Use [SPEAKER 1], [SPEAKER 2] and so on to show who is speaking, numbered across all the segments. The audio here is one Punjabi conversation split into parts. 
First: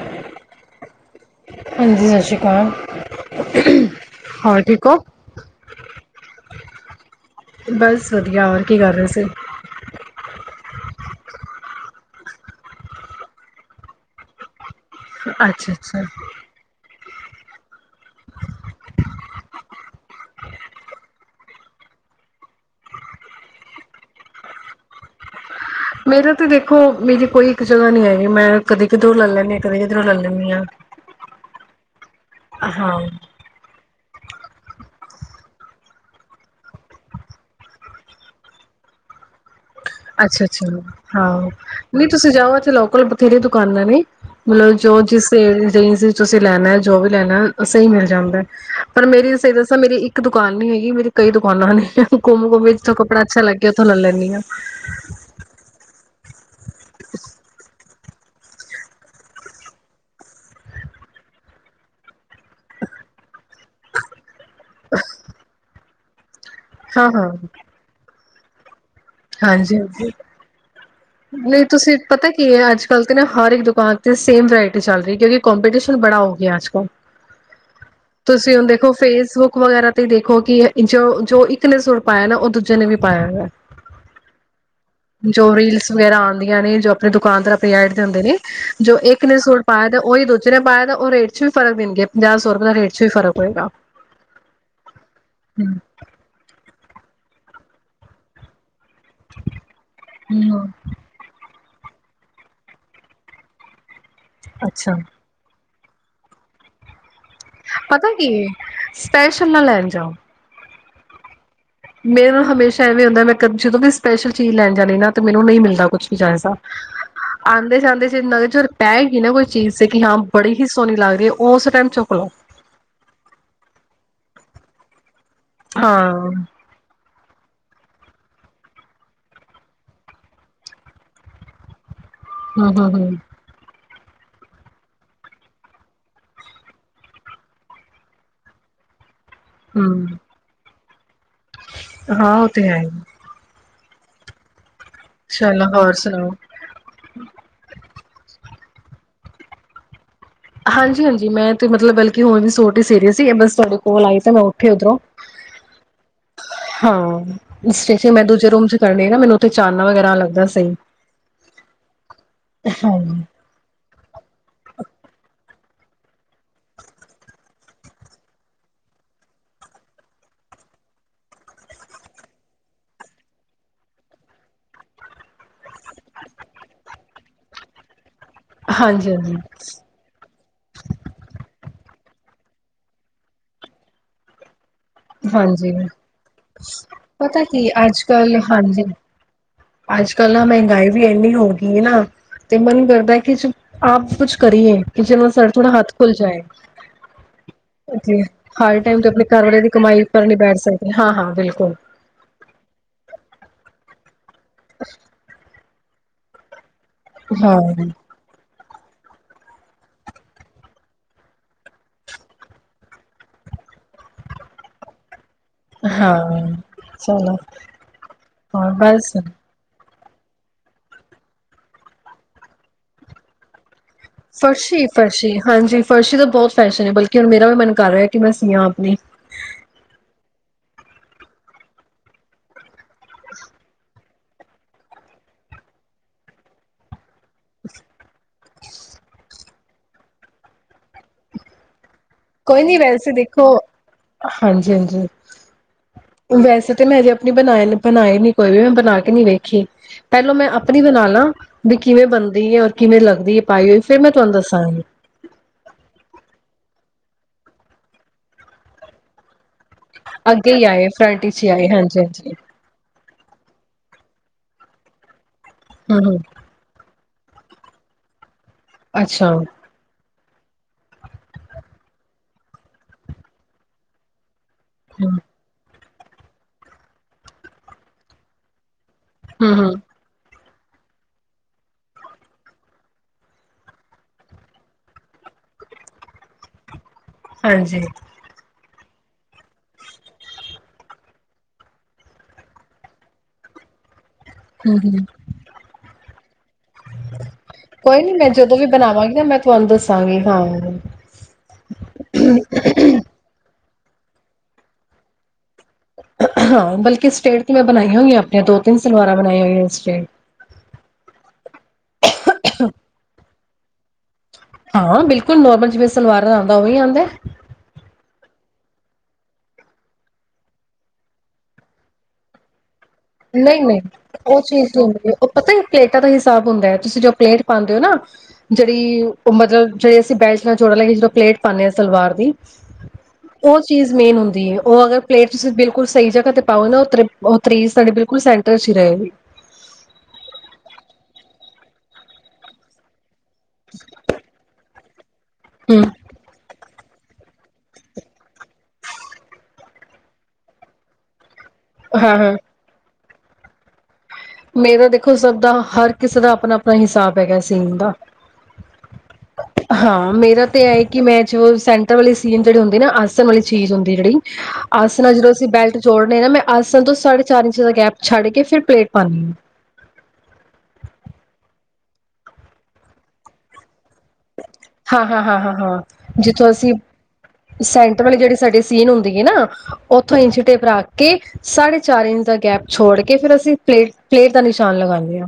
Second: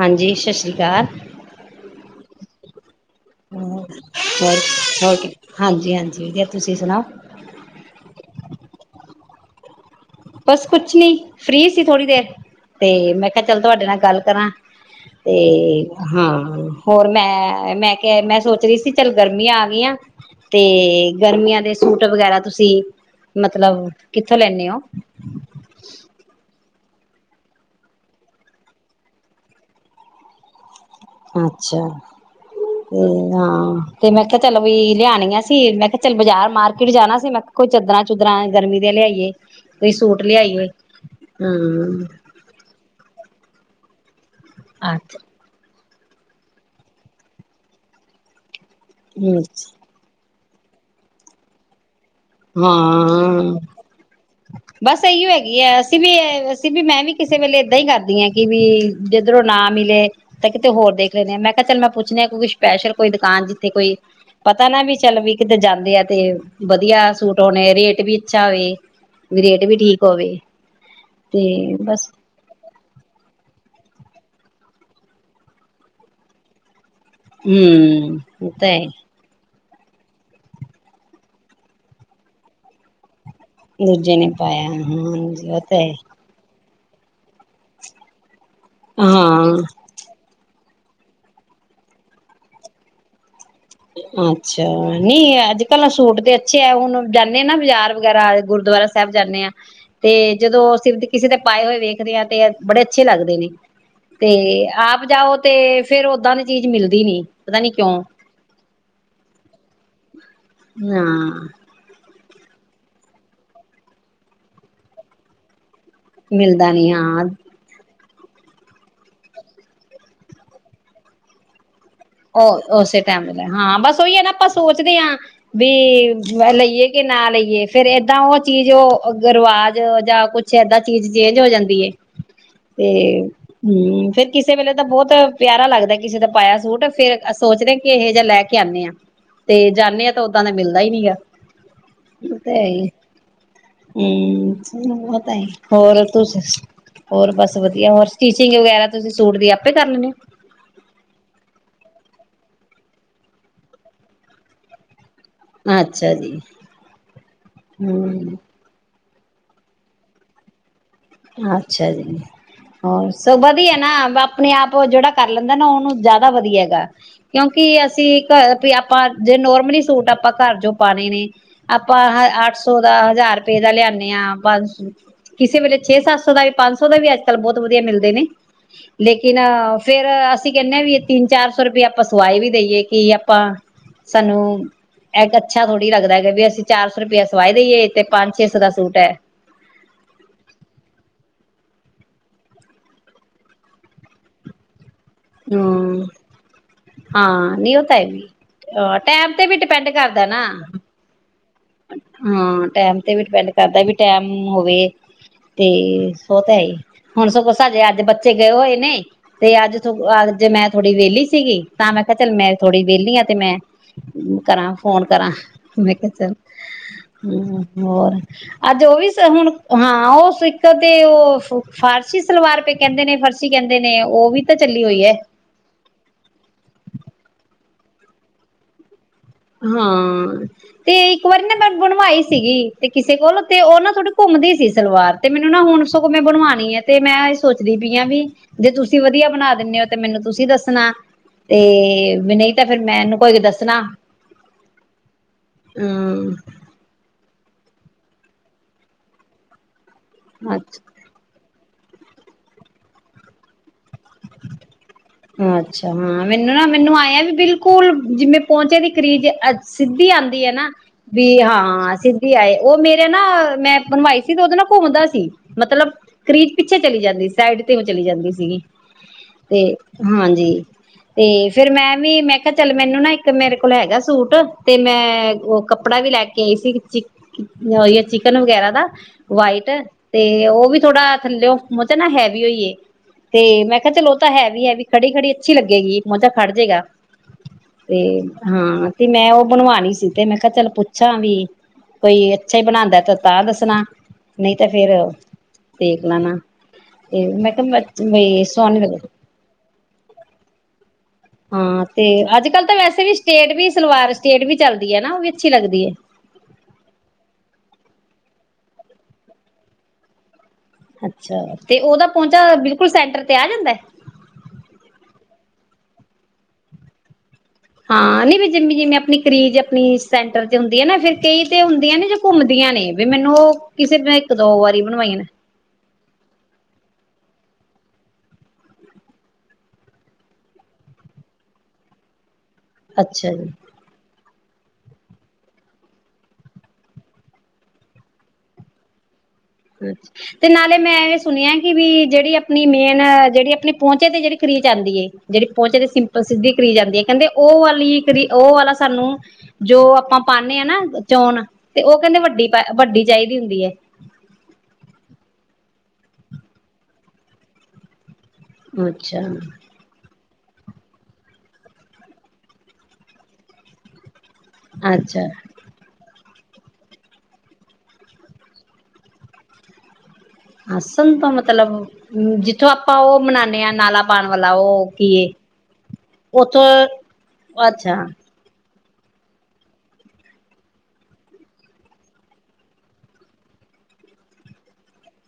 [SPEAKER 1] ਹਾਂਜੀ ਸਤਿ ਸ੍ਰੀ ਅਕਾਲ।
[SPEAKER 2] ਹਾਂਜੀ ਸਤਿ ਸ਼੍ਰੀ ਅਕਾਲ, ਹੋਰ ਠੀਕ ਹੋ?
[SPEAKER 1] ਹੋਰ-ਹੋਰ ਹਾਂਜੀ-ਹਾਂਜੀ ਵਧੀਆ ਤੁ ਤੁਸੀਂ ਸੁਣਾਓ।
[SPEAKER 2] ਬਸ ਵਧੀਆ, ਹੋਰ ਕੀ ਕਰ ਰਹੇ ਸੀ।
[SPEAKER 1] ਬਸ ਕੁਛ ਨੀ ਫ੍ਰਰੀ ਸੀ ਥੋੜ੍ਹੀ ਦੇਰ, ਤੇ ਮੈਂ ਕਿਹਾ ਚੱਲ ਤੁਹਾਡੇ ਨਾਲ ਗੱਲ ਕਰਾਂ। ਤੇ
[SPEAKER 2] ਅੱਛਾ ਅੱਛਾ।
[SPEAKER 1] ਹਾਂ ਹੋਰ ਵੀ ਮੈਂ-ਮੈਂ ਕਿਹਾ ਮੈਂ ਸੋਚ ਰਹੀ ਸੀ ਚੱਲ ਗਰਮੀਆਂ ਆ ਗਈਆਂ, ਤੇ ਗਰਮੀਆਂ ਦੇ ਸੂਟ ਵਗੈਰਾ ਤੁਸੀਂ ਮਤਲਬ ਕਿੱਥੋਂ ਲੈਂਣੇ ਔ।
[SPEAKER 2] ਮੇਰਾ ਤੇ ਦੇਖੋ ਮੇਰੀ ਕੋਈ ਇੱਕ ਜਗ੍ਹਾ ਨੀ ਹੈਗੀ, ਮੈਂ ਕਦੇ ਕਿੱਧਰੋਂ ਲੈ ਲੈਂਨੀ ਆਂ ਕਦੇ ਕਿੱਧਰੋਂ ਲੈ ਲੈਨੀ ਆਂ।
[SPEAKER 1] ਅੱਛਾ। ਹੂੰ, ਹਾਂ। ਤੇ ਮੈਂ ਕਿਹਾ ਚੱਲ ਵੀ ਲਿਆਣੀਆਂ ਸੀ, ਮੈਂ ਕਿਹਾ ਚੱਲ ਬਾਜ਼ਾਰ ਮਾਰਕੀਟ ਜਾਣਾ ਸੀ, ਮੈਂ ਕਿਹਾ ਕੋਈ ਚਾਦਰਾਂ ਚੁਦਰਾਂ ਗਰਮੀ ਦੇ ਲਿਆਈਏ। ਕੋਈ ਸੂਟ
[SPEAKER 2] ਅੱਛਾ-ਅੱਛਾ
[SPEAKER 1] ਲਿਆਈਏ
[SPEAKER 2] ਹਾਂ,
[SPEAKER 1] ਹਮ
[SPEAKER 2] ਨਹੀਂ ਤੁਸੀਂ ਜਾਓ ਇੱਥੇ ਲੋਕਲ ਬੋ ਥੇਰੇ ਦੁਕਾਨਾਂ ਨੇ ਮਤਲਬ ਜੋ
[SPEAKER 1] ਅੱਛ
[SPEAKER 2] ਜਿਸ ਅ ਜ ਤੁਸੀਂ ਲੈਣਾ ਜੋ ਵੀ ਲੈਣਾ ਸਹੀ ਮਿਲ ਜਾਂਦਾ। ਪਰ ਮੇਰੀ
[SPEAKER 1] ਅੱਛਾ
[SPEAKER 2] ਸਹੀ ਦੱਸਾਂ ਇੱਕ ਤੋ ਦੁਕਾਨ ਨੀ ਹੈਗੀ, ਮੇਰੀ ਕਈ ਦੁਕਾਨਾਂ ਨੇਂ। [unintelligible] ਤੋਂ ਕੱਪੜਾ ਅੱਛਾ ਲੈ ਕੇ ਇਥੋਂ ਲੈ ਲੈਨੇ ਆਂ
[SPEAKER 1] ਬੱਸ ਇਹ ਹੈਗੀ ਏ, ਅਸੀ ਵੀ ਏ ਵੀ ਮੈਂ ਵੀ ਕਿਸੇ ਵੇਲੇ ਏਦਾਂ ਹੀ ਕਰ ਕਿ ਵੀ ਜਿੱਧਰੋਂ ਨਾ ਮਿਲੇ ਤਾਂ ਕਿਤੇ ਹੋਰ ਦੇਖ ਲੈਂਦੇ ਆ ਮੈਂ ਕਿਹਾ ਚੱਲ ਮੈਂ ਪੁੱਛਣੇ ਕੋਈ ਸਪੈਸ਼ਲ ਕੋਈ ਦੁਕਾਨ ਤੇ ਕੋਈ ਪਤਾ ਨਾ ਵੀ ਚੱਲ ਵੀ ਕਿਤੇ ਦਾ ਦੇਆ ਤੇ
[SPEAKER 2] ਹਾਂ
[SPEAKER 1] ਵਧੀਆ
[SPEAKER 2] ਹਾਂ।
[SPEAKER 1] ਸੂਟ ਹੋਣੇ ਰੇਟ ਵੀ ਚਾਵੇ ਰੇਟ ਵੀ
[SPEAKER 2] ਹਾਂਜੀ
[SPEAKER 1] ਠੀਕ
[SPEAKER 2] ਹਾਂਜੀ
[SPEAKER 1] ਹੋਵੇ
[SPEAKER 2] ਨਹੀਂ
[SPEAKER 1] ਤੇ
[SPEAKER 2] ਤੁਸੀਂ
[SPEAKER 1] ਬਸ
[SPEAKER 2] ਪਤਾ ਕੀ ਹੈ ਅੱਜ ਕੱਲ੍ਹ ਤੇ ਨਾ ਹਰ ਦੁਕਾਨ ਤੇ ਸੇਮ ਵਰਾਇਟੀ ਚੱਲ ਰਹੀ, ਕਿਉਂਕਿ ਕੋਂਪੀਟੀਸ਼ਨ ਬੜਾ ਹੋ ਗਿਆ ਅਜ ਕਲ
[SPEAKER 1] ਹੂੰ ਤੇ
[SPEAKER 2] ਫੇਸਬੁੱਕ ਵਗੈਰਾ ਤੇ ਦੇਖੋ ਕਿ ਜੋ-ਜੋ ਇੱਕ ਨੇ ਸੂਟ ਪਾਇਆ ਨਾ ਉਹ ਦੂਜੇ ਨੇ ਵੀ ਪਾਇਆ ਦਾ।
[SPEAKER 1] ਦੂਜੇ ਨੇ ਪਾਇਆ, ਹੂੰ ਉਹ ਤੇ ਹੈ ਈ
[SPEAKER 2] ਰੀਲਸ ਵਗੈਰਾ ਆਉਂਦੀਆਂ ਨੇ ਜੋ ਆਪਣੀ ਦੁਕਾਨਦਾਰ, ਆਪਣੀ ਐਡ ਦਿੰਦੇ ਨੇ ਜੋ ਇੱਕ ਨੇ
[SPEAKER 1] ਹਾਂ
[SPEAKER 2] ਸੂਟ ਪਾਇਆ ਤੇ ਉਹੀ ਦੂ ਜਿਨੇ ਪਾਇਯਾ ਉਹ ਰੇਟ 'ਚ ਫ਼ਰਕ ਦੇਣਗੇ ਪੰਜਾਹ ਸੌ ਰਪਏ ਦਾ ਰੇਟ ਚ ਵੀ ਫਰਕ
[SPEAKER 1] ਅੱਛਾ, ਨਹੀਂ ਅੱਜ ਕੱਲ ਸੂਟ ਦੇ ਅੱਛੇ ਏ ੳ ਜਾਂਦੇ ਆਨਾ ਬਾਜ਼ਾਰ ਵਗੈਰਾ ਗੁਰਦੁਆਰਾ ਸ ਸਾਹਿਬ ਜਾਂਦੇ ਆਂ, ਤੇ ਜਦੋਂ ਅਸੀ ਕਿਸੇ ਦਾ ਪਾਏ ਹੋਏ ਵੇਖਦੇ ਆਾਂ ਤੇ, ਬੜੇ ਅੱਛੇ ਲੱਗਦੇ ਨੇ ਤੇ
[SPEAKER 2] ਅੱਛਾ
[SPEAKER 1] ਆਪ ਜਾਓ ਤੇ ਫੇਰ ਓਦਾਂ ਦੀ ਚੀਜ਼ ਮਿਲਦੀ ਨੀ। ਪਤਾ ਨੀ ਕਿਉਂ
[SPEAKER 2] ਕੀ ਹੈ ਸਪੈਸ਼ਲ ਨਾ ਲੈਣ ਜਾਓ।
[SPEAKER 1] ਹਾਂ।
[SPEAKER 2] ਮੇਰੇ ਨਾਲ ਹਮੇਸ਼ਾ ਐਵੇਂ ਹੁੰਦਾ ਮੈਂ ਕ ਜਦੋਂ ਵੀ ਸਪੈਸ਼ਲ ਚੀਜ਼ ਲੈਣ ਜਾਣੀ ਨਾ ਤੇ ਮੈਨੂੰ ਨਹੀਂ ਮਿਲਦਾ ਕੁਛ ਵੀ ਜੈਸਾ
[SPEAKER 1] ਮਿਲਦਾ ਨੀ ਹਾਂ
[SPEAKER 2] ਆਂਦੇ ਜਾਂਦੇ ਜਿਨਾ [unintelligible] ਚ ਪੈਗੀ ਨਾ ਕੋਈ ਚੀਜ਼ ਤੇ ਕਿ ਹਾਂ ਬੜੀ ਹੀ ਸੋਹਣੀ ਲੱਗਦੀ ਹੈ ਉਸ ਟਾਈਮ ਚੁੱਕ ਲਓ।
[SPEAKER 1] ਉਹ ਉਸੇ ਟਾਈਮ ਹਾਂ ਬਸ ਉਹੀ ਹੈ ਨਾ ਸੋਚਦੇ ਆ। ਵੀ
[SPEAKER 2] ਹਾਂ
[SPEAKER 1] ਲਈਏ ਕਿ ਨਾ ਲਈਏ। ਫੇਰ ਏਦਾਂ ਉਹ ਚੀਜ਼ ਉਹ ਰਿਵਾਜ ਜਾਂ ਕੁੱਛ ਏਦਾਂ ਚੀਜ਼ ਚੇਂਜ ਹੋ ਜਾਂਦੀ ਐ।
[SPEAKER 2] ਹੂੰ
[SPEAKER 1] ਤੇ
[SPEAKER 2] ਹੂੰ ਹੂੰ
[SPEAKER 1] ਹੂੰ। ਫੇਰ ਕਿਸੇ ਵੇਲੇ ਤਾਂ ਬਹੁਤ ਪਿਆਰਾ ਲੱਗਦਾ ਕਿਸੇ ਦਾ ਪਾਇਆ ਸੂਟ। ਫੇਰ ਸੋਚਦੇ ਆ ਕਿ ਇਹ ਜਿਹਾ ਲੈ ਕੇ ਆਣੇ ਆ। ਤੇ ਜਾਣੇ ਆ
[SPEAKER 2] ਹੂੰ
[SPEAKER 1] ਤੇ ਓਦਾਂ ਦਾ ਮਿਲ [unintelligible]
[SPEAKER 2] ਹਾਂ ਉਹ ਤਾਂ ਹੈ।
[SPEAKER 1] ਹੂੰ।
[SPEAKER 2] ਚਲੋ
[SPEAKER 1] ਹੋਰ ਤੂੰ
[SPEAKER 2] ਸੁਣਾਓ।
[SPEAKER 1] ਹੋਰ ਬਸ ਵਧੀਆ ਹੋਰ ਸਟੀਚਿੰਗ ਵਗੈਰਾ ਤੁਸੀਂ ਸੂਟ ਦੀ ਆਪੇ ਕਰਨ ਲੈਣੇ ਔ।
[SPEAKER 2] ਹਾਂਜੀ ਹਾਂਜੀ, ਮੈਂ ਤੇ ਮਤਲਬ ਬਲਕਿ ਹੁਣ ਵੀ ਸੂਟ ਹੀ ਸੀਰੀ ਸੀ ਬਸ ਤੁਹਾਡੇ ਕੋਲ ਆਈ ਤਾਂ ਮੈਂ ਉਠੀ ਉੱਧਰੋਂ।
[SPEAKER 1] ਹੋ ਅੱਛਾ ਜੀ
[SPEAKER 2] ਹਾਂ, ਸਟੀਚਿੰਗ ਮੈਂ
[SPEAKER 1] ਹਮ
[SPEAKER 2] ਦੂਜੇ ਰੂਮ ਚ ਕਰਨੀ। ਮੈਨੂੰ ਉੱਥੇ ਚਾਨਨਾ ਵਗੈਰਾ ਲੱਗਦਾ ਸਹੀ।
[SPEAKER 1] ਅੱਛਾ ਜੀ।
[SPEAKER 2] ਹਾਂ
[SPEAKER 1] ਹੋਰ ਸੋ ਵਧੀਆ ਨਾ ਆਪਣੇ ਆਪ ਜਿਹੜਾ ਕਰ ਲੈਂਦਾ। ਨਾ ਉਹਨੂੰ ਜ਼ਿਆਦਾ ਵਧੀਆ ਹੈਗਾ ਕਿਉਂਕਿ ਅਸੀਂ ਆਪਾਂ ਜੇ ਨੋਰਮਲੀ ਸੂਟ ਆਪਾਂ ਘਰ ਜੋ ਪਾਣੇ ਨੇ ਆਪਾਂ ਅੱਠ ਸੌ ਦਾ ਹਜ਼ਾਰ ਰੁਪਏ ਦਾ ਲਿਆਨੇ ਆ ਪੰ ਕਿਸੇ ਵੇਲੇ ਛੇ ਸੱਤ ਸੌ ਦਾ ਵੀ ਪੰਜ ਸੌ ਦਾ ਵੀ ਅਜ ਕੱਲ੍ਹ ਬਹੁਤ ਵਧੀਆ ਮਿਲਦੇ ਨੇ।
[SPEAKER 2] ਹਾਂਜੀ ਹਾਂਜੀ
[SPEAKER 1] ਲੇਕਿਨ ਫੇਰ ਅਸੀਂ ਕਹਿਣੇ ਹਾਂ ਵੀ ਤਿੰਨ ਚਾਰ ਸੌ ਰੁਪਇਆ ਆਪਾਂ ਸਵਾਈ ਵੀ ਦੇਈਏ ਕਿ ਆਪਾਂ ਸਾਨੂੰ ਇਹ ਅੱਛਾ
[SPEAKER 2] ਹਾਂਜੀ
[SPEAKER 1] ਥੋੜ੍ਹੀ ਲਗਦਾ ਐ ਵੀ ਅਸੀਂ ਚਾਰ ਸੌ ਰੁਪਇਆ
[SPEAKER 2] ਪਤਾ
[SPEAKER 1] ਸਵਾਈ
[SPEAKER 2] ਕੀ
[SPEAKER 1] ਦੇਈਏ ਤੇ
[SPEAKER 2] ਅੱਜ
[SPEAKER 1] ਪੰਜ
[SPEAKER 2] ਕੱਲ
[SPEAKER 1] ਛੇ ਸੌ ਦਾ
[SPEAKER 2] ਹਾਂਜੀ
[SPEAKER 1] ਸੂਟ ਐ।
[SPEAKER 2] ਗਏ ਵੀ ਇੰਨੀ ਹੋ ਗਈ ਨਾ ਤੇ ਮਨ ਕਰਦਾ ਕਿ ਆਪ ਕੁਛ ਕਰੀਏ। ਕੀ ਚਲੋ ਸਾਡਾ ਥੋੜਾ ਹੱਥ
[SPEAKER 1] ਹੂੰ
[SPEAKER 2] ਖੁੱਲ ਜਾਏ
[SPEAKER 1] ਹਾਂ ਨਹੀਂ ਉਹ ਤਾਂ ਹੈ ਵੀ
[SPEAKER 2] ਹਰ ਟਾਈਮ ਤੇ ਆਪਣੇ
[SPEAKER 1] ਟੈਮ
[SPEAKER 2] ਘਰ
[SPEAKER 1] ਵੀ ਡਿਪੈਂਡ
[SPEAKER 2] ਵਾਲੇ
[SPEAKER 1] ਕਰਦਾ
[SPEAKER 2] ਪਰ ਨੀ
[SPEAKER 1] ਨਾ
[SPEAKER 2] ਬੈਠ ਸਕਦੇ ਹਾਂ ਹਾਂ। ਬਿਲਕੁ
[SPEAKER 1] ਹਾਂ, ਟੈਮ ਤੇ ਵੀ ਡਿਪੈਂਡ ਕਰਦਾ ਵੀ। ਟੈਮ ਹੋਵੇ। ਤੇ ਸੋ ਤੇ ਹੈ ਹੀ। ਹੁਣ ਸਗੋਂ
[SPEAKER 2] ਹਾਂ
[SPEAKER 1] ਸਾਜੇ ਅੱਜ ਬੱਚੇ ਗਏ ਹੋਏ ਨੇ। ਤੇ ਅੱਜ-ਅੱਜ ਮੈਂ ਥੋੜ੍ਹੀ ਵਿਹਲੀ ਸੀਗੀ, ਤਾਂ ਮੈਂ ਕਿਹਾ ਚੱਲ ਮੈਂ ਥੋੜੀ ਵਿਹਲੀ ਆਂ ਤੇ ਮੈਂ ਕਰਾਂ ਫੋਨ ਕਰਾਂ। [unintelligible]
[SPEAKER 2] ਹਾਂ ਚਲੋ
[SPEAKER 1] ਹੂੰ, ਹੋਰ
[SPEAKER 2] ਹਾਂ
[SPEAKER 1] ਅੱਜ ਉਹ ਵੀ
[SPEAKER 2] ਬਸ
[SPEAKER 1] ਹੁਣ ਹਾਂ। ਹਾਂ, ਉਹ ਫਿਟ ਤੇ ਉਹ ਫਾਰਸ਼ੀ ਸਲਵਾਰ ਪੇ ਕਹਿੰਦੇ ਨੇ ਫਰਸ਼ੀ ਕਹਿੰਦੇ। ਨੇ ਉਹ ਵੀ ਤਾਂ ਚੱਲੀ ਹੋਈ ਹੈ
[SPEAKER 2] ਫਰਸ਼ੀ-ਫਰਸ਼ੀ ਹਾਂਜੀ ਫਰਸ਼ੀ ਤਾਂ ਬਹੁਤ ਫੈਸ਼ਨ ਹੈ, ਬਲਕਿ ਹੁਣ ਮੇਰਾ ਵੀ ਮੈਨੂੰ ਕਰ ਰਿਹਾ ਕਿ ਮੈਂਸੀ ਆਪ ਹੀ।
[SPEAKER 1] ਹਾਂ, ਤੇ ਇੱਕ ਵਾਰੀ ਨਾ ਮੈਂ ਬਣਵਾਈ ਸੀਗੀ, ਤੇ ਕਿਸੇ ਕੋਲ ਤੇ ਉਹ ਨਾ ਥੋੜੀ ਘੁੰਮਦੀ ਸੀ, ਸਲਵਾਰ ਤੇ ਮੈਨੂੰ ਨਾ ਹੁਣ ਸਗੋਂ ਮੈਂ ਬਣਵਾਣੀ ਆ ਤੇ ਮੈਂ ਇਹ ਸੋਚਦੀ ਪਈ ਆ ਵੀ ਜੇ ਤੁਸੀਂ ਵਧੀਆ ਬਣਾ ਦਿੰਨੇ ਹੋ ਤੇ ਮੈਨੂੰ ਤੁਸੀਂ ਦੱਸਣਾ ਤੇ। ਵੀ ਨਹੀਂ ਤਾਂ ਫੇਰ ਮੈਂ ਨੂੰ ਕੋਈ ਦੱਸਣਾ।
[SPEAKER 2] ਹਾਂਜੀ-ਹਾਂਜੀ
[SPEAKER 1] ਹਮ
[SPEAKER 2] ਵੈਸੇ ਤਾਂ ਮੈਂ ਬਣਾਏ, ਬਣਾਈ ਨੀ ਕੋਈ ਵੀ ਮੈਂ ਬਣਾ ਕੇ ਨੀ ਵੇਖੀ। ਪਹਿਲੋਂ ਮੈਂ ਆਪਣੀ
[SPEAKER 1] ਅੱਛਾ
[SPEAKER 2] ਬਣਾ ਲਾ। ਵੀ ਕਿਵੇਂ ਬਣਦੀ ਹੈ, ਔਰ ਕਿਵੇਂ ਲੱਗਦੀ ਹੈ, ਪਾਈ ਹੋਈ ਫੇਰ ਮੈਂ ਤੁਹਾਨੂੰ ਦੱਸਾਂਗੀ।
[SPEAKER 1] ਮੈਂ ਵੀ ਬਿਲਕੁਲ ਜਿਵੇਂ ਪੋਚਿਆ ਦੀ ਕਰੀਜ਼, ਸਿੱਧੀ ਆਦੀ ਹੈ
[SPEAKER 2] ਅੱਗੇ ਹੀ
[SPEAKER 1] ਨਾ
[SPEAKER 2] ਆਏ ਫਰੰਟ
[SPEAKER 1] ਵੀ
[SPEAKER 2] ਵਿਚ ਹੀ ਆਏ
[SPEAKER 1] ਹਾਂ, ਸਿੱਧੀ
[SPEAKER 2] ਹਾਂਜੀ-ਹਾਂਜੀ
[SPEAKER 1] ਆਏ ਉਹ ਮੇਰੇ ਨਾ ਮੈਂ ਬਣਵਾਈ। ਤੇ ਉਹਦੇ ਨਾਲ ਘੁੰਮਦਾ ਸੀ। ਮਤਲਬ
[SPEAKER 2] ਹੂੰ-ਹੂੰ
[SPEAKER 1] ਕਰੀਜ ਪਿੱਛੇ ਚਲੀ ਜਾਂਦੀ। ਸਾਈਡ ਤੇ ਚਲੀ ਜਾਂਦੀ ਸੀਗੀ।
[SPEAKER 2] ਅੱਛਾ,
[SPEAKER 1] ਤੇ ਹਾਂਜੀ, ਤੇ ਫੇਰ ਮੈਂ ਵੀ ਮੈਂ ਕਿਹਾ ਚੱਲ ਮੈਨੂੰ ਨਾ ਇੱਕ ਮੇਰੇ ਕੋਲ ਹੈਗਾ ਸੂਟ ਤੇ
[SPEAKER 2] ਹੂੰ-ਹੂੰ
[SPEAKER 1] ਮੈਂ ਉ ਕੱਪੜਾ ਵੀ ਲੈ ਕੇ ਆਈ ਸੀ, ਚ ਚਿਕਨ ਵਗੈਰਾ ਦਾ। ਵਾਈਟ ਤੇ ਉਹ ਉਹ ਵੀ ਥੋੜਾ ਥੱਲਿਓ ਮਤਲ ਨਾ ਹੈਵੀ ਹੋਈਏ, ਤੇ ਮੈਂ ਕਿਹਾ ਚਲੋ ਉਹ ਤਾਂ ਹੈਵੀ ਐ ਵੀ ਖੜੀ-ਖੜੀ ਅੱਛੀ ਲੱਗੇਗੀ ਮਾੜਾ ਜਾ ਖੜ ਏਗਾ।
[SPEAKER 2] ਹਾਂਜੀ
[SPEAKER 1] ਤੇ ਹਾਂ, ਤੇ ਮੈਂ ਉਹ ਬਣਵਾਣੀ ਸੀ, ਤੇ ਮੈਂ ਕਿਹਾ ਚੱਲ ਪੁੱਛਾਂ ਵੀ ਕੋਈ ਅੱਛਾ ਹੀ ਬਣਾਦਾ ਤੇ ਤਾਂ ਦੱਸਣਾ। ਨਹੀਂ ਤਾਂ ਫੇਰ
[SPEAKER 2] ਹੂੰ-ਹੂੰ
[SPEAKER 1] ਦੇਖ ਲੈਣਾ, ਤੇ ਮੈਂ ਕਿਹਾ
[SPEAKER 2] ਕੋਈ ਨੀ ਮੈਂ ਜਦੋਂ ਵੀ
[SPEAKER 1] ਸੋਣ
[SPEAKER 2] ਬਣਾਵਾਂਗੀ ਨਾ ਮੈਂ ਤੁਹਾਨੂੰ ਦੱਸਾਂਗੀ ਹਾਂ।
[SPEAKER 1] ਹਾਂ, ਤੇ ਅੱਜ ਕੱਲ ਤਾਂ ਵੈਸੇ ਵੀ ਸਟੇ ਵੀ ਸਲਵਾਰ ਸਟੇਟ ਵੀ ਚੱਲਦੀ ਹੈ, ਨਾ ਉਹ ਵੀ ਅੱਛੀ ਲੱਗਦੀ ਹੈ।
[SPEAKER 2] ਹਾਂ ਬਲਕਿ ਸਟੇਟ ਤੋਂ ਮੈਂ ਬਣਾਈ ਹੋਈ, ਆਪਣੀਆਂ ਦੋ ਤਿੰਨ ਸਲਵਾਰਾਂ ਬਣਾਈਆਂ ਹੋਈਆਂ ਸਟੇਟ।
[SPEAKER 1] ਅੱਛਾ ਤੇ ਉਹਦਾ, ਪਹੁੰਚਾ ਬਿਲਕੁਲ ਸੈਂਟਰ ਤੇ ਆ ਜਾਂਦਾ।
[SPEAKER 2] ਹਾਂ ਬਿਲਕੁਲ ਨੋਰਮਲ ਜਿਵੇਂ ਸਲਵਾਰ ਆਉਂਦਾ ਉਹੀ ਆਉਂਦਾ।
[SPEAKER 1] ਹਾਂ। ਨ ਵੀ ਜਿਮੀ ਜਿਵੇਂ ਆਪਣੀ ਕਰੀਜ਼ ਆਪਣੀ ਸੈਂਟਰ ਤੇ ਹੁੰਦੀ ਹੈ ਨਾ ਫਿਰ ਕਈ ਤੇ ਹੁੰਦੀਆਂ ਨੇ ਜਾਂ ਘੁੰਮਦੀਆਂ ਨੇ। ਵੀ ਮੈਨੂੰ ਉਹ
[SPEAKER 2] ਨਹੀਂ, ਨਹੀਂ।
[SPEAKER 1] ਕਿਸੇ ਨੇ ਇੱਕ
[SPEAKER 2] ਉਹ
[SPEAKER 1] ਦੋ
[SPEAKER 2] ਚੀਜ਼
[SPEAKER 1] ਵਾਰੀ
[SPEAKER 2] ਨਹੀਂ ਹੁੰਦੀ
[SPEAKER 1] ਬਣਵਾਈਆਂ ਨੇ
[SPEAKER 2] ਉਹ ਪਤਾ ਹੀ ਪਲੇਟ ਪਟਾਂ ਦਾ ਹਿਸਾਬ ਹੁੰਦਾ ਹੈ। ਤੁਸੀਂ ਜੋ ਪਲੇਟ ਪਾਉਂਦੇ ਹੋ ਨਾ, ਜਿਹੜੀ ਉਹ ਮਤਲਬ ਜਿਹੜੀ ਅਸੀਂ ਬੈਚ ਨਾਲ ਜੋੜਾ ਲੈ ਕੇ ਜਦੋਂ ਪਲੇਟ ਪਾਉਂਦੇ ਹਾਂ ਸਲਵਾਰ ਦੀ
[SPEAKER 1] ਅੱਛਾ ਜੀ।
[SPEAKER 2] ਉਹ ਚੀਜ਼ ਮੇਨ ਹੁੰਦੀ। ਉਹ ਅਗਰ ਪਲੇਟ ਤੁਸੀਂ ਬਿਲਕੁਲ ਸਹੀ ਜਗ੍ਹਾ ਤੇ ਪਾਓ ਨਾ ਤੀ ਸਾਡੇ ਬਿਲਕੁਲ ਸੈਂਟਰ ਹੀ ਰਹੇ ਗੀ।
[SPEAKER 1] ਅ ਤੇ ਨਾਲੇ ਮੈਂ ਇਹ ਸੁਣਿਆ ਕਿ ਵੀ ਜਿਹੜੀ ਆਪਣੀ ਮੇਨ ਜਿਹੜੀ ਆਪਣੀ ਪਹੁਚੇ ਤੇ ਕਰੀਜ ਆਉਦੀ ਹੈ। ਜਿਹੜੀ ਪਹੁੰਚੇ ਤੇ
[SPEAKER 2] ਹਮ
[SPEAKER 1] ਸਿੰਲ ਸਿੱਧੀ। ਕਰੀ ਜਾਂਦੀ ਆ ਕਹਿੰਦੇ ਉਹ ਵਾਲੀ ਉਹ ਵਾਲਾ ਸਾਨੂੰ, ਜੋ ਆਪਾਂ ਪਾਦੇ ਹਾਂ ਨਾ ਚੋਣ ਤੇ ਉਹ
[SPEAKER 2] ਹਾਂ
[SPEAKER 1] ਕਹਿੰਦੇ
[SPEAKER 2] ਹਾਂ
[SPEAKER 1] ਵੱਡੀ ਪ ਵੱਡੀ ਚਾਹੀਦੀ ਹੁੰਦੀ ਹੈ।
[SPEAKER 2] ਮੇਰਾ ਦੇਖੋ ਸਭ ਦਾ ਹਰ ਕਿਸੇ ਦਾ ਆਪਣਾ- ਆਪਣਾ ਹਿਸਾਬ ਹੈਗਾ ਸੀਨ ਦਾ।
[SPEAKER 1] ਅੱਛਾ।
[SPEAKER 2] ਆਏ ਕਿ ਮੈਂ ਚ ਸੈਂਟਰ ਵਾਲੀ ਸੀਨ ਜਿਹੜੀ ਹੁੰਦੀ ਨਾ ਆਸਨ ਵਾਲੀ ਚੀਜ਼ ਹੁੰਦੀ ਜਿਹੜੀ ਅਸ ਨਾ
[SPEAKER 1] ਅੱਛਾ
[SPEAKER 2] ਜਦੋਂ ਅਸੀਂ ਬੈਲਟ ਜੋੜਨ ਨਾ ਮੈਂ ਅੱ ਸਾਨੂੰ ਤੋਂ ਸ ਸਾਢੇ ਚਾਰ ਇੰਚ ਦਾ ਗੈਪ ਛੱਡ ਕੇ ਫਿਰ ਪਲੇਟ ਹਾਂਜੀ।
[SPEAKER 1] ਆਸਣ ਤੋਂ ਮਤਲਬ, ਜਿੱਥੋਂ ਆਪਾਂ ਉਹ ਮਨਾਦੇ ਹਾਂ ਨਾਲਾ ਪਾਣ ਵਾਲਾ ਉਹ
[SPEAKER 2] ਹਾਂ-
[SPEAKER 1] ਕੀ
[SPEAKER 2] ਹਾਂ-
[SPEAKER 1] ਏ
[SPEAKER 2] ਹਾਂ, -ਹਾਂ- ਹਾਂ। ਜਿੱਥੋਂ
[SPEAKER 1] ਉੱਥੋਂ
[SPEAKER 2] ਅਸੀਂ
[SPEAKER 1] ਅੱਛਾ
[SPEAKER 2] ਸੈਂਟਰ ਵਾਲੇ ਜਿਹੜੇ ਸਾਡੇ ਸੀਨ ਹੁੰਦੀ ਹੈ। ਨਾ ਉੱਥੋਂ ਇੰਚ ਟੇਪ ਰੱਖ ਕੇ ਸਾਢੇ ਚਾਰ ਇੰਚ ਦਾ ਗੈਪ ਛੋੜ ਕੇ ਫਿਰ ਅਸੀਂ ਪਲੇਟ, ਪਲੇਟ ਦਾ ਨਿਸ਼ਾਨ ਲਗਾਉਂਦੇ ਹਾਂ।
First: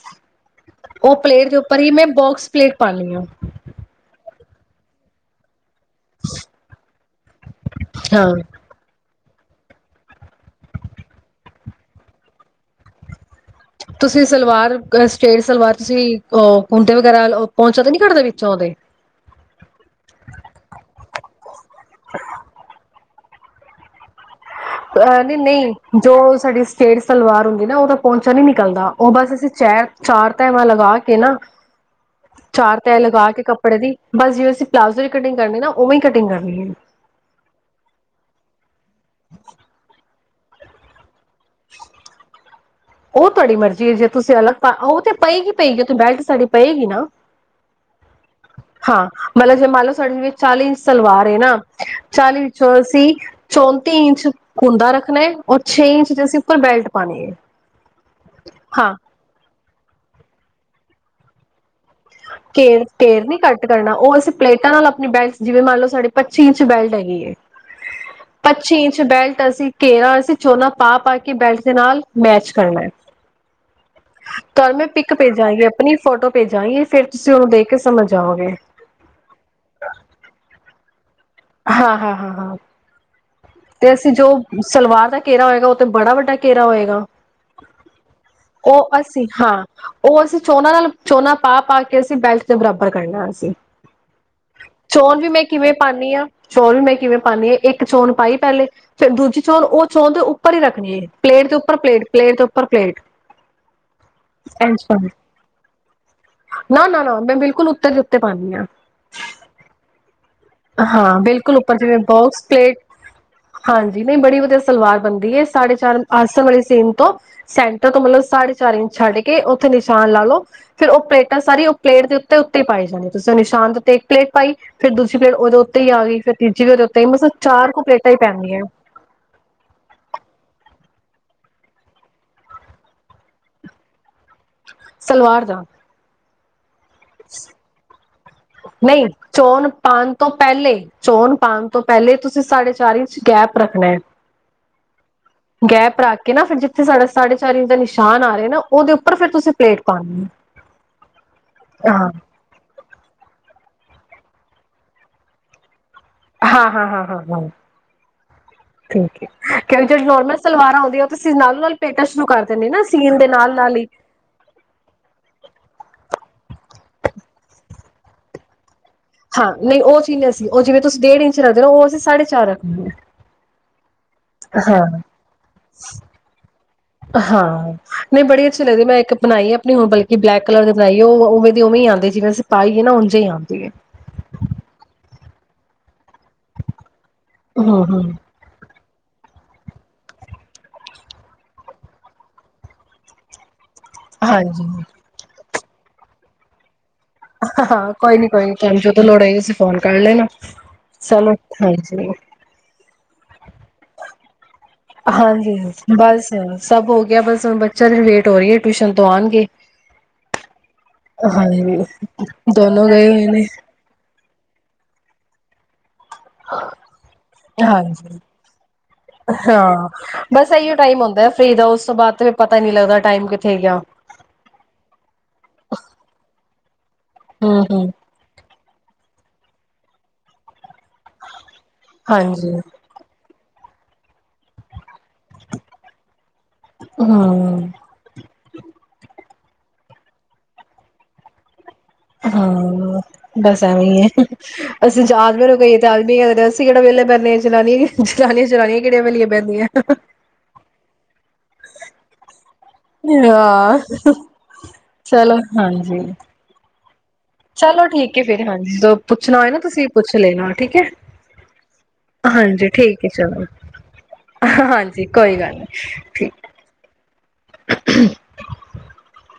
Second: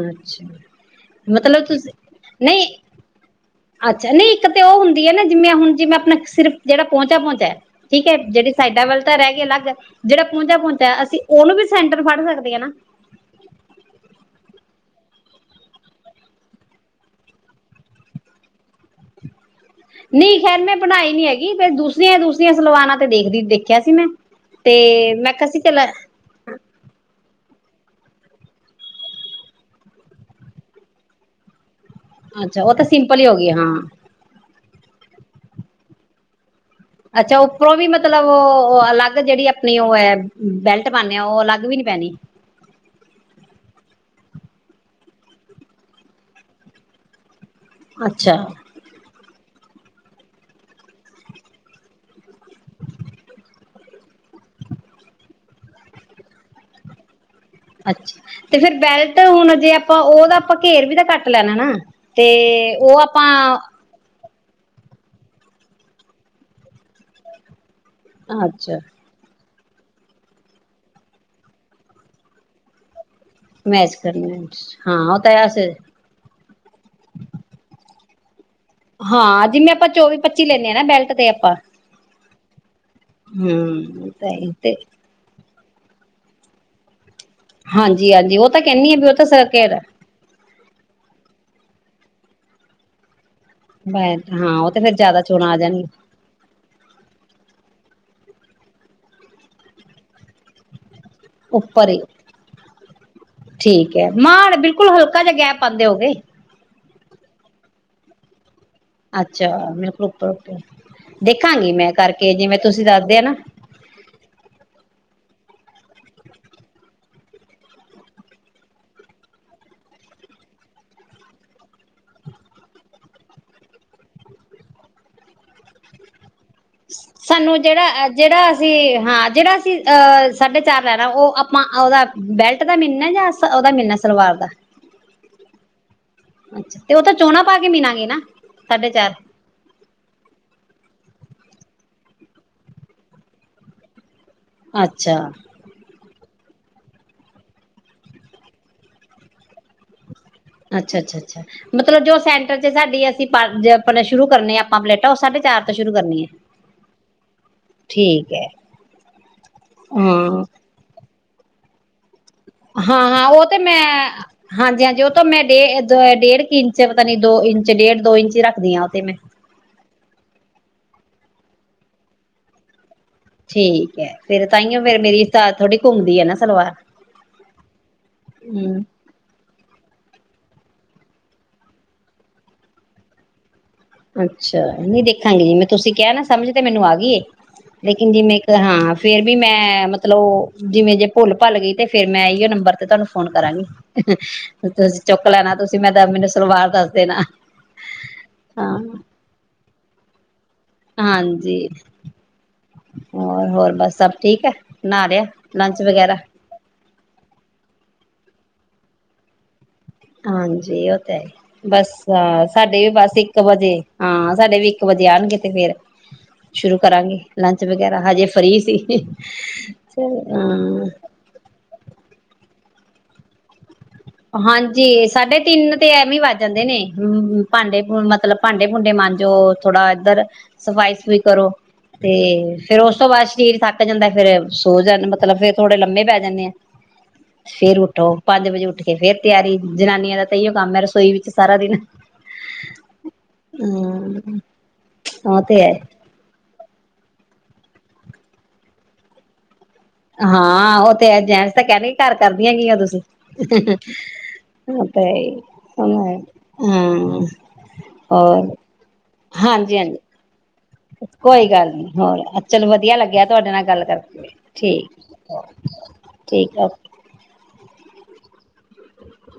[SPEAKER 1] ਅੱਛਾ। ਮਤਲਬ ਤੁਸੀਂ ਨਹੀਂ।
[SPEAKER 2] ਆ
[SPEAKER 1] ਅੱਛਾ ਨਹੀਂ ਇੱਕ ਤੇ ਉਹ ਹੁੰਦੀ ਹੈ ਨਾ ਜਿਵੇਂ ਹੁਣ ਜੀ ਮੈਂ ਆਪਣਾ ਸਿਰਫ ਜਿਹੜਾ ਪਹੁੰਚਾ ਪਹੁੰਚਿਆ ਠੀਕ ਹੈ
[SPEAKER 2] ਹਾਂ
[SPEAKER 1] ਜਿਹੜੀ ਸਾਾਈਡ ਵੱਲ ਤਾਂ ਰਹਿ ਗਿਆ ਅਲੱਗ ਜਿਹੜਾ ਪਹੁੰਚਾ ਹੰਹਦਾ ਅਸੀਂ ਉਹਨੂੰ ਵੀ ਸੈਂਟਰ ਫੜ ਸਕਦੇ ਹ ਨਾ।
[SPEAKER 2] ਤੁਸੀਂ ਸਲਵਾਰ ਸਟੇਟ ਸਲਵਾਰ ਤੁਸੀਂ, ਅਹ ਕੁੰਡੇ ਵਗੈਰਾ ਪਹੁੰਚੋ ਤੇ ਨੀ ਘਰ ਦੇ ਵਿੱਚੋਂ ਦੇ।
[SPEAKER 1] ਨਹੀਂ ਖੈਰ ਮੈਂ ਪੜ੍ਹਾਈ ਨਹੀਂ ਹੈਗੀ ਫੇਰ ਦੂਸਰੀਆਂ - ਦੂਸਰੀਆਂ ਸਲਵਾਨਾਂ ਤੇ ਦੇਖਦੀ ਦੇਖਿਆ ਸੀ ਮੈਂ ਤੇ
[SPEAKER 2] ਅਹ
[SPEAKER 1] ਮੈਂ
[SPEAKER 2] ਨਹੀਂ,
[SPEAKER 1] ਕਿਹਾ ਸੀ ਚੱਲ
[SPEAKER 2] ਨਹੀਂ ਜੋ ਸਾਡੀ ਸਟੇਟ ਸਲਵਾਰ ਹੁੰਦੀ ਨਾ ਉਹਦਾ ਪਹੁੰਚਣ ਨੀ ਨਿਕਲਦਾ ਉਹ ਬਸ ਅਸੀਂ ਚ ਚਾਰ ਟੇਹਾ ਲਗਾ ਕੇ ਨਾ
[SPEAKER 1] ਅੱਛਾ ਉਹ
[SPEAKER 2] ਚਾਰ
[SPEAKER 1] ਤਾਂ
[SPEAKER 2] ਤੈ
[SPEAKER 1] ਸਿੰਪਲ ਹੀ
[SPEAKER 2] ਲਗਾ
[SPEAKER 1] ਹੋ
[SPEAKER 2] ਕੇ
[SPEAKER 1] ਗਈ ਹਾਂ
[SPEAKER 2] ਕੱਪੜੇ ਦੀ ਬਸ ਜਿਵੇਂ ਅਸੀਂ ਪਲਾਜ਼ੋ ਦੀ ਕਟਿੰਗ ਕਰਨੀ ਨਾ ਉਵੇਂ ਕਟਿੰਗ ਕਰਨੀ ਹੈ।
[SPEAKER 1] ਅੱਛਾ, ਉੱਪਰੋਂ ਵੀ ਮਤਲਬ ਉਹ ਅਲੱਗ ਜਿਹੜੀ ਆਪਣੀ ਉਹ ਹੈ। ਬੈਲਟ ਬ
[SPEAKER 2] ਉਹ ਤੁਹਾਡੀ ਮਰਜ਼ੀ ਹੈ, ਜੇ ਤੁਸੀਂ ਅਲੱਗ ਉਹ ਤੇ ਪਏਗੀਈ, ਪਈਗੀ ਉਥੇ ਬੈਲਟ ਸਾਡੀ ਪਏਗੀ ਨਾ।
[SPEAKER 1] ਅੱਛਾ।
[SPEAKER 2] ਹਾਂ ਮਤਲਬ ਜੇ ਮੰਨ ਲਓ ਸਾਡੇ ਜਿਵੇਂ ਚਾਲੀ ਇੰਚ ਸਲਵਾਰ ਏ ਨਾ ਚਾਲੀ ਚੋ ਅਸੀ ਚੌ ਤੇਹੀ ਇੰਚ ਕੁੰਦਾ ਰੱਖਣਾ ਔਰ ਛੇ ਇੰਚ ਅਸੀਂ ਉੱਪਰ ਬੈਲ ਪਾਣੀਏ।
[SPEAKER 1] ਅੱਛਾ, ਤੇ ਫੇਿਰ ਬੈਲਟ ਹੁਣ ਅਜੇ ਤੇ ੳਹਦਾ ਆਪਾਂ ਘੇਰ ਵੀ ਤਾਂ ਘੱਟ ਲੈਣਾ ਨਾ। ਤੇ
[SPEAKER 2] ਘੇਰ
[SPEAKER 1] ਉਹ
[SPEAKER 2] -ਘੇਰ
[SPEAKER 1] ਆਪਾਂ
[SPEAKER 2] ਨੀ ਘਟ ਕਰਨਾ ਉਹ ਅਸੀਂ ਪਲੇਟਾਂ ਨਾਲ ਆਪਣੀ ਬੈਲਟ ਜਿਵੇਂ ਮੰਨ ਲਓ ਸਾਡੇ ਪੱਚੀ ਇੰਚ ਬੈਲਟ ਹੈਗੀ ਹੈ।
[SPEAKER 1] ਅੱਛਾ
[SPEAKER 2] ਪੱਚੀ ਇੰਚ ਬੈਲ ਅਸੀਂ ਘੇਰ ਅਸੀਂ ਚੋਨਾ ਪਾ-ਪਾ ਕੇ ਬੈਲਟ ਦੇ ਨਾਲ ਮੈਚ ਕਰਨਾ ਹੈ।
[SPEAKER 1] ਮੈਚ ਕਰਨਾ
[SPEAKER 2] ਤੁਹਾਨੂੰ ਮੈਂ
[SPEAKER 1] ਹਾਂ
[SPEAKER 2] ਪਿੱਕ
[SPEAKER 1] ਉਹ ਤਾਂ
[SPEAKER 2] ਭੇਜਾਂਗੀ
[SPEAKER 1] ਅਸੀ
[SPEAKER 2] ਆਪਣੀ ਫੋਟੋ ਭੇਜਾਂਗੀ ਫੇਰ ਤੁਸੀਂ ਉਹਨੂੰ ਦੇਖ ਕੇ ਸਮਝ ਜਾਓਗੇ।
[SPEAKER 1] ਹਾਂ ਜਿਵੇਂ ਆਪਾਂ ਚੌਵੀ-ਪੱਚੀ ਲੈਂਦੇ ਹਾ ਨਾ ਬੈਲਟ। ਤੇ ਆਪਾਂ
[SPEAKER 2] ਹਾਂ-ਹਾਂ-ਹਾਂ-ਹਾਂ। ਤੇ
[SPEAKER 1] ਹਮ
[SPEAKER 2] ਅਸੀਂ, ਜੋ
[SPEAKER 1] ਤਾਂ ਤੇ
[SPEAKER 2] ਸਲਵਾਰ ਦਾ ਘੇਰਾ ਹੋਏਗਾ ਬੜਾ ਵੱਡਾ ਘੇਰਾ ਹੋਏਗਾ।
[SPEAKER 1] ਹਾਂਜੀ ਹਾਂਜੀ ਤਾਂ
[SPEAKER 2] ਉਹ
[SPEAKER 1] ਕਹਿੰਦੀ ਆ ਵੀ ਤਾਂ
[SPEAKER 2] ਅਸੀਂ
[SPEAKER 1] ਸਰ
[SPEAKER 2] ਹਾਂ ਉਹ ਅਸੀਂ ਝੋਨਾ ਨਾਲ ਝੋਨਾ ਪਾ ਪਾ ਕੇ ਅਸੀ ਬੈਲਟ ਦੇ ਬਰਾਬਰ ਕਰਨਾ ਅਸੀ।
[SPEAKER 1] ਬੈਕ ਤਾ ਉਹ ਤੇ ਫੇਰ ਜਿਆਦਾ ਚੋਣਾਂ ਆ
[SPEAKER 2] ਕਿਵੇਂ
[SPEAKER 1] ਜਾਣਗੀ।
[SPEAKER 2] ਪਾਉਂਦੀ ਹਾਂ ਚੋਣ ਵੀ ਮੈਂ ਕਿਵੇਂ ਪਾਉਦੀ ਹਾਂ ਇੱਕ ਚੋਣ ਪਾਈ ਪਹਿਲੇ ਫੀਰ ਦੂਜੀ ਚੋਣ ਉਹ ਚੋਣ ਦੇ ਉੱਪਰ ਹੀ ਰੱਖਣੀ ਹੈ। ਪਲੇਟ ਦੇ
[SPEAKER 1] ਉੱਪਰ ਹੀ,
[SPEAKER 2] ਪਲੇਟ ਪਲੇਟ ਦੇ ਉੱਪਰ ਪਲੇਟ
[SPEAKER 1] ਠੀਕ ਹੈ, ਮਾਣ
[SPEAKER 2] ਇੰਝ
[SPEAKER 1] ਬਿਲਕੁਲ
[SPEAKER 2] ਪਾਉਣੀ।
[SPEAKER 1] ਹਲਕਾ ਜਿਹਾ ਗੈ ਪਾਉਂਦੇ ਹੋਣਗੇ।
[SPEAKER 2] ਹਾ ਮੈਂ ਬਿਲਕੁਲ ਉੱਤੇ ਦੇ ਉੱਤੇ ਪਾਉਂਦੀ ਹਾਂ।
[SPEAKER 1] ਅੱਛਾ ਮੇਰੇ ਕੋਲ ਉੱਪਰੋ
[SPEAKER 2] ਹਾਂ, ਬਿਲਕੁਲ ਉੱਪਰ ਜਿਵੇਂ ਬੋਕਸ
[SPEAKER 1] ਜਿਵੇਂ
[SPEAKER 2] ਪਲੇਟ
[SPEAKER 1] ਤੁਸੀਂ ਦੱਸਦੇ ਆ ਨਾ
[SPEAKER 2] ਹਾਂਜੀ ਨਹੀਂ ਬੜੀ ਵਧੀਆ ਸਲਵਾਰ ਬਣਦੀ ਹੈ। ਸਾਢੇ ਚਾਰ ਆਸਣ ਵਾਲੀ ਸੀਨ ਤੋਂ ਸੈਂਟਰ ਤੋਂ ਮਤਲਬ ਸਾਢੇ ਚਾਰ ਇੰਚ ਛੱਡ ਕੇ ਉੱਥੇ ਨਿਸ਼ਾਨ ਲਾ ਲਓ ਫੇਿਰ ਉਹ ਪਲੇਟਾਂ ਸਾਰੀ ਉਹ ਪਲੇਟ ਦੇ ਉੱਤੇ-ਉੱਤੇ ਹੀ ਪਾਈ ਜਾਂਦੀ, ਤੁਸੀਂ ਉਹ ਨਿਸ਼ਾਨ ਦੇ ਉੱਤੇ ਇੱਕ ਪਲੇਟ ਪਾਈ ਫਿਰ ਦੂਜੇ ਫੇਰ ਉਹਦੇ ਉੱਤੇ ਹੀ ਆ ਗਈ ਫਿਰ ਮਤਲਬ
[SPEAKER 1] ਸਾਨੂੰ
[SPEAKER 2] ਚਾਰ ਕੁ
[SPEAKER 1] ਜਿਹੜਾ ਅ
[SPEAKER 2] ਪਲੇਟਾਂ ਹੀ
[SPEAKER 1] ਜਿਹੜਾ
[SPEAKER 2] ਪੈਂਦੀਆਂ
[SPEAKER 1] ਅਸੀਂ ਹਾਂ ਜਿਹੜਾ ਅਸੀਂ ਅਹ ਸਾਡੇ ਚਾਰ ਲੈਣਾ ਉਹ ਆਪਾਂ ਉਹਦਾ ਬੈਲਟ ਦਾ ਮਿਲਣਾ ਜਾਂ ਉਹਦਾ ਮਿਲਣਾ ਸਲਵਾਰ ਦਾ
[SPEAKER 2] ਸਲਵਾਰ ਦਾ।
[SPEAKER 1] ਅੱਛਾ। ਤੇ ਉਹ ਤਾਂ ਝੋਨਾ ਪਾ ਕੇ ਮਿਨਾਂਗੇ ਨਾ। ਸਾਢੇ
[SPEAKER 2] ਨਹੀਂ
[SPEAKER 1] ਚਾਰ।
[SPEAKER 2] ਚੋਣ ਪਾਉਣ ਤੋਂ ਪਹਿਲੇ ਚੋਣ ਪਾਉਣ ਤੋਂ ਪਹਿਲੇ ਤੁਸੀਂ ਸਾਡੇ ਚਾਰ ਇੰਚ ਗੈਪ ਰੱਖਣਾ ਹੈ
[SPEAKER 1] ਅੱਛਾ
[SPEAKER 2] ਗੈਪ ਰੱਖ ਨਾ ਫਿਰ ਜਿੱਥੇ ਸਾਡਾ ਸਾਢੇ ਚਾਰ ਇੰਜ ਨਿਸ਼ਾਨ ਆਹਾ ਨਾ ਉਹਦੇ ਉੱਰ ਫਿਰ ਤੁਸੀਂ ਪਲੇਟ ਪਾਉਣੀ ਹੋ
[SPEAKER 1] ਅੱਛਾ ਅੱਛਾ ਅੱਛਾ ਮਤਲਬ ਜੋ ਸੈਂਟਰ ਚ ਸਾੇ ਅਸੀਂ ਆਪਣੇ ਸ਼ੁਰੂ ਕਰਨੀੇ ਆਪਾਂ ਪਲੇਟਾਂ ਉਹ ਸਾਢੇ ਚਾਰ ਤੋਂ ਸ਼ੁਰੂ ਕਰਨੀ ਐ।
[SPEAKER 2] ਹਾਂ ਹਾਂ ਹਾਂ ਹਾਂ ਹਾਂ
[SPEAKER 1] ਠੀਕ ਐ
[SPEAKER 2] ਠੀਕ ਹੈ ਕਿਉਂਕਿ ਜਿਹੜ ਨੋਰਮਲ
[SPEAKER 1] ਹਾਂ,
[SPEAKER 2] ਸਲਵਾਰ ਆਉਂਦੀ ਤੁਸੀਂ ਨਾਲੋਂ ਨਾਲ ਪੇਟਾਂ ਸ਼ੁਰੂ ਕਰ ਦਿੰਦੇ ਨਾ
[SPEAKER 1] ਹਾਂ
[SPEAKER 2] ਸੀਨ
[SPEAKER 1] ਹਾਂ
[SPEAKER 2] ਦੇ
[SPEAKER 1] ਉਹ
[SPEAKER 2] ਨਾਲ
[SPEAKER 1] ਤੇ
[SPEAKER 2] ਨਾਲ
[SPEAKER 1] ਮੈਂ
[SPEAKER 2] ਹੀ
[SPEAKER 1] ਹਾਂਜੀ ਹਾਂਜੀ ਉਹ ਤਾਂ ਮੈਂ ਡੇ ਡੇਢ ਇੰਚ ਪਤਾ ਨੀ ਦੋ ਇੰਚ ਡੇਢ ਦੋ ਇੰਚ ਰੱਖਦੀਆਂ
[SPEAKER 2] ਹਾਂ ਨਹੀਂ ਉਹ ਚ ਅ ਸੀ ਉਹ ਜਿਵੇਂ ਤੁਸੀਂ ਡੇਢ ਇੰਚ ਰੱਖਦੇ ਹੋ ਉਹ ਅਸੀਂ ਸਾਢੇ ਚਾਰ ਰੱਖਦੇ ਆ
[SPEAKER 1] ਠੀਕ ਐ। ਫੇਰ ਤਾਂਹੀਓ
[SPEAKER 2] ਹਾਂ
[SPEAKER 1] ਫੇਰ ਮੇਰੀ ਥੋੜੀ ਘੁੰਮਦੀ ਐ ਨਾ ਸਲਵਾਰ।
[SPEAKER 2] ਹਾਂ ਨਹੀਂ ਬੜੀ ਅੱਛੀ
[SPEAKER 1] ਹੂੰ
[SPEAKER 2] ਲੱਗਦੀ ਮੈਂ ਇੱਕ ਬਣਾਈ ਹੈ ਆਪਣੀ ਹੁਣ ਬਲਕ ਕਿ ਬਲੈਕ ਕਲਰ ਬਣਾਈਏ ਉਹ ਉਵੇਂ ਦੀ ਉਵੇਂ ਆਂ ਹੈ ਜਿਵੇਂ ਅਸੀਂਾਈਏ ਨਾ ਉਝਾਂ ਹੀ ਆਉਂਦੇ ਹੈ
[SPEAKER 1] ਅੱਛਾ ਨਹੀਂ ਦੇਖਾਂਗੇ ਜਿਵੇਂ ਤੁਸੀਂ ਕਿਹਾ ਨਾ ਸਮਝ ਤੇ ਮੈਨੂੰ ਆ ਗਈਏ
[SPEAKER 2] ਹਮ
[SPEAKER 1] ਲੇਕਿਨ
[SPEAKER 2] ਹਮ
[SPEAKER 1] ਜਿਵੇਂ ਇੱਕ ਹਾਂ ਫੇਰ ਵੀ ਮੈਂ ਮਤਲਬ ਜਿਵੇਂ ਜੇ ਭੁੱਲ ਭੱਲ ਗਈ ਤੇ ਫੇਿਰ ਮੈਂ ਇੋ ਨੰਬਰ ਤੇ ਤੁਹਾਨੂੰ ਫੋਨ ਕਰਾਂਗੀ
[SPEAKER 2] ਹਾਂਜੀ
[SPEAKER 1] ਤੁਸੀਂ ਚੁੱਕ ਲੈਣਾ ਤੁ ਮੈਂ ਤਾਂ ਮੈਨੂੰ ਸਲਵਾਰ ਦਾੱਸ
[SPEAKER 2] ਹਾਂ ਕੋਈ ਨੀ ਕੋਈ ਨੀ ਤੁ ਤਾਂ ਲੋੜ ਆ ਸੀ ਫੋਨ ਕਰ ਲਏ ਚਲੋ
[SPEAKER 1] ਹਾਂਜੀ।
[SPEAKER 2] ਠਾਂ ਜ
[SPEAKER 1] ਹੋਰ ਹੋਰ ਬਸ ਸਭ ਠੀਕ ਹੈ ਨਹਾ ਲਿਆ
[SPEAKER 2] ਹਾਂਜੀ ਹ
[SPEAKER 1] ਲੰਚ ਵਗੈਰਾ
[SPEAKER 2] ਬਸ ਸਭ ਹੋ ਗਿਆ ਬਸੁਣ ਬੱਚਾ ਵੇਟ ਪਟੋਰੀਏ ਟਿਊਸ਼ਨ ਤੋਂ ਆਉਣਗੇ
[SPEAKER 1] ਹਾਂਜੀ ਉਹ ਤਾਂ
[SPEAKER 2] ਹਾਂਜੀ,
[SPEAKER 1] ਬਸ ਸਾਡੇ
[SPEAKER 2] ਦੋਨੋ
[SPEAKER 1] ਵੀ
[SPEAKER 2] ਗਏ
[SPEAKER 1] ਬਸ
[SPEAKER 2] ਹੋਏ
[SPEAKER 1] ਇੱਕ
[SPEAKER 2] ਨੇ।
[SPEAKER 1] ਵਜੇ ਹਾਂ ਸਾਡੇ ਵੀ ਇੱਕ ਵਜੇ ਆਉਣਗੇ ਤੇ ਫੇਰ ਸ਼ੁਰੂ ਕਰਾਂਗੇ ਲੰਚ ਵਗੈਰਾ
[SPEAKER 2] ਹਾਂਜੀ।
[SPEAKER 1] ਹਜੇ ਫਰੀ ਸੀ
[SPEAKER 2] ਹਾਂ, ਬਸ ਇਹੀਓ
[SPEAKER 1] ਹ
[SPEAKER 2] ਟਾਈਮ ਹੁੰਦਾ ਫ੍ਰੀ ਦਾ ਉਸ ਤੋਂ ਬਾਅਦ ਤੇ ਪਤਾ ਨਹੀਂੀ ਲੱਗਦਾ ਟਾਈਮ ਕਿੱਥੇ ਹੈ
[SPEAKER 1] ਹਾਂਜੀ ਸਾਢੇ ਤਿੰਨ ਤੇ ਐਵੇਂ ਹੀ ਵੱਜ ਜਾਂਦੇ ਨੇ ਹਮ ਭਾਂਡੇ
[SPEAKER 2] ਹੂੰ-ਹੂੰ।
[SPEAKER 1] ਮਤਲਬ ਭਾਂਡੇ ਭੂੰਡੇ ਮਾਂ ਜੋ ਥੋੜਾ ਇੱਧਰ ਸਫ਼ਾਈ ਸਫ਼ਾਈ ਕਰੋ ਤੇ
[SPEAKER 2] ਹਾਂਜੀ,
[SPEAKER 1] ਫੇਰ ਉਸ ਤੋਂ ਬਾਅਦ ਸਰੀਰ ਥੱਕ ਜਾਂਦਾ ਫੇਿਰ ਸੋ ਜਾ ਮਤਲਬ ਮਤਲਬ ਫੇਰ ਥੋੜੇ ਲੰਮੇ ਪੈ ਜਾਂਦੇ ਆ
[SPEAKER 2] ਹੂੰ,
[SPEAKER 1] ਫੇਰ ਉੱਠੋ ਪੰਜ ਵਜੇ ਉੱਠ ਫੇਰ ਤਿਆਰੀ ਜਨਾਨੀਆਂ ਦਾ ਤ ਇਹੀਓ ਕੰਮ ਹੈ ਰਸੋਈ ਵਿੱਚ ਸਾਰਾ ਦਿਨ
[SPEAKER 2] ਹਾਂ ਬਸ ਐਵੇਂ ਹੀ ਹੈ
[SPEAKER 1] ਹਮ
[SPEAKER 2] ਅਸੀਂ
[SPEAKER 1] ਉਹ
[SPEAKER 2] ਆਦਮੀ
[SPEAKER 1] ਹੈ
[SPEAKER 2] ਰੁਕਈਏ ਤੇ ਆਦਮੀ ਕਿਹੜਾ ਵਹਲੇ ਪੈਂਨ ਜਨਾਨੀਆਂ ਜਨਾਨੀਆਂ ਜਨਾਨੀਆਂ ਕਿਹੜੀਆਂ ਵਹਲੀਆਂ ਪੈਂਦੀਆਂ
[SPEAKER 1] ਹਾਂ ਉਹ ਤੇ ਜੈਸ ਤਾਂ ਕਹਿਦੇ ਘਰ ਕਰਦੀਆਂ ਕੀ ਤੁਸੀਂ
[SPEAKER 2] ਹਾਂ, ਚਲੋ
[SPEAKER 1] ਤੇਣ
[SPEAKER 2] ਹਾਂਜੀ।
[SPEAKER 1] ਹਾਂ
[SPEAKER 2] ਚਲੋ ਠੀਕ ਫੇਿਰ ਹਾਂਜੀ ਜਦੋਂ ਪੁੱਛਣਾ ਹੋਏ ਨਾ
[SPEAKER 1] ਹਾਂਜੀ
[SPEAKER 2] ਤੁਸੀਂ
[SPEAKER 1] ਹਾਂਜੀ
[SPEAKER 2] ਪੁੱਛ ਲੈਣਾ ਠੀਕ ਹੈ।
[SPEAKER 1] ਕੋਈ ਗੱਲ ਨੀ ਹੋਰ
[SPEAKER 2] ਹਾਂਜੀ,
[SPEAKER 1] ਚਲੋ ਵਧੀਆ
[SPEAKER 2] ਠੀਕ ਹੈ
[SPEAKER 1] ਲੱਗਿਆ
[SPEAKER 2] ਚਲੋ,
[SPEAKER 1] ਤੁਹਾਡੇ ਨਾਲ ਗੱਲ ਕਰਕੇ
[SPEAKER 2] ਹਾਂਜੀ
[SPEAKER 1] ਠੀਕ
[SPEAKER 2] ਕੋਈ ਗੱਲ ਨੀ
[SPEAKER 1] ਠੀਕ ਓਕੇ
[SPEAKER 2] [unintelligible]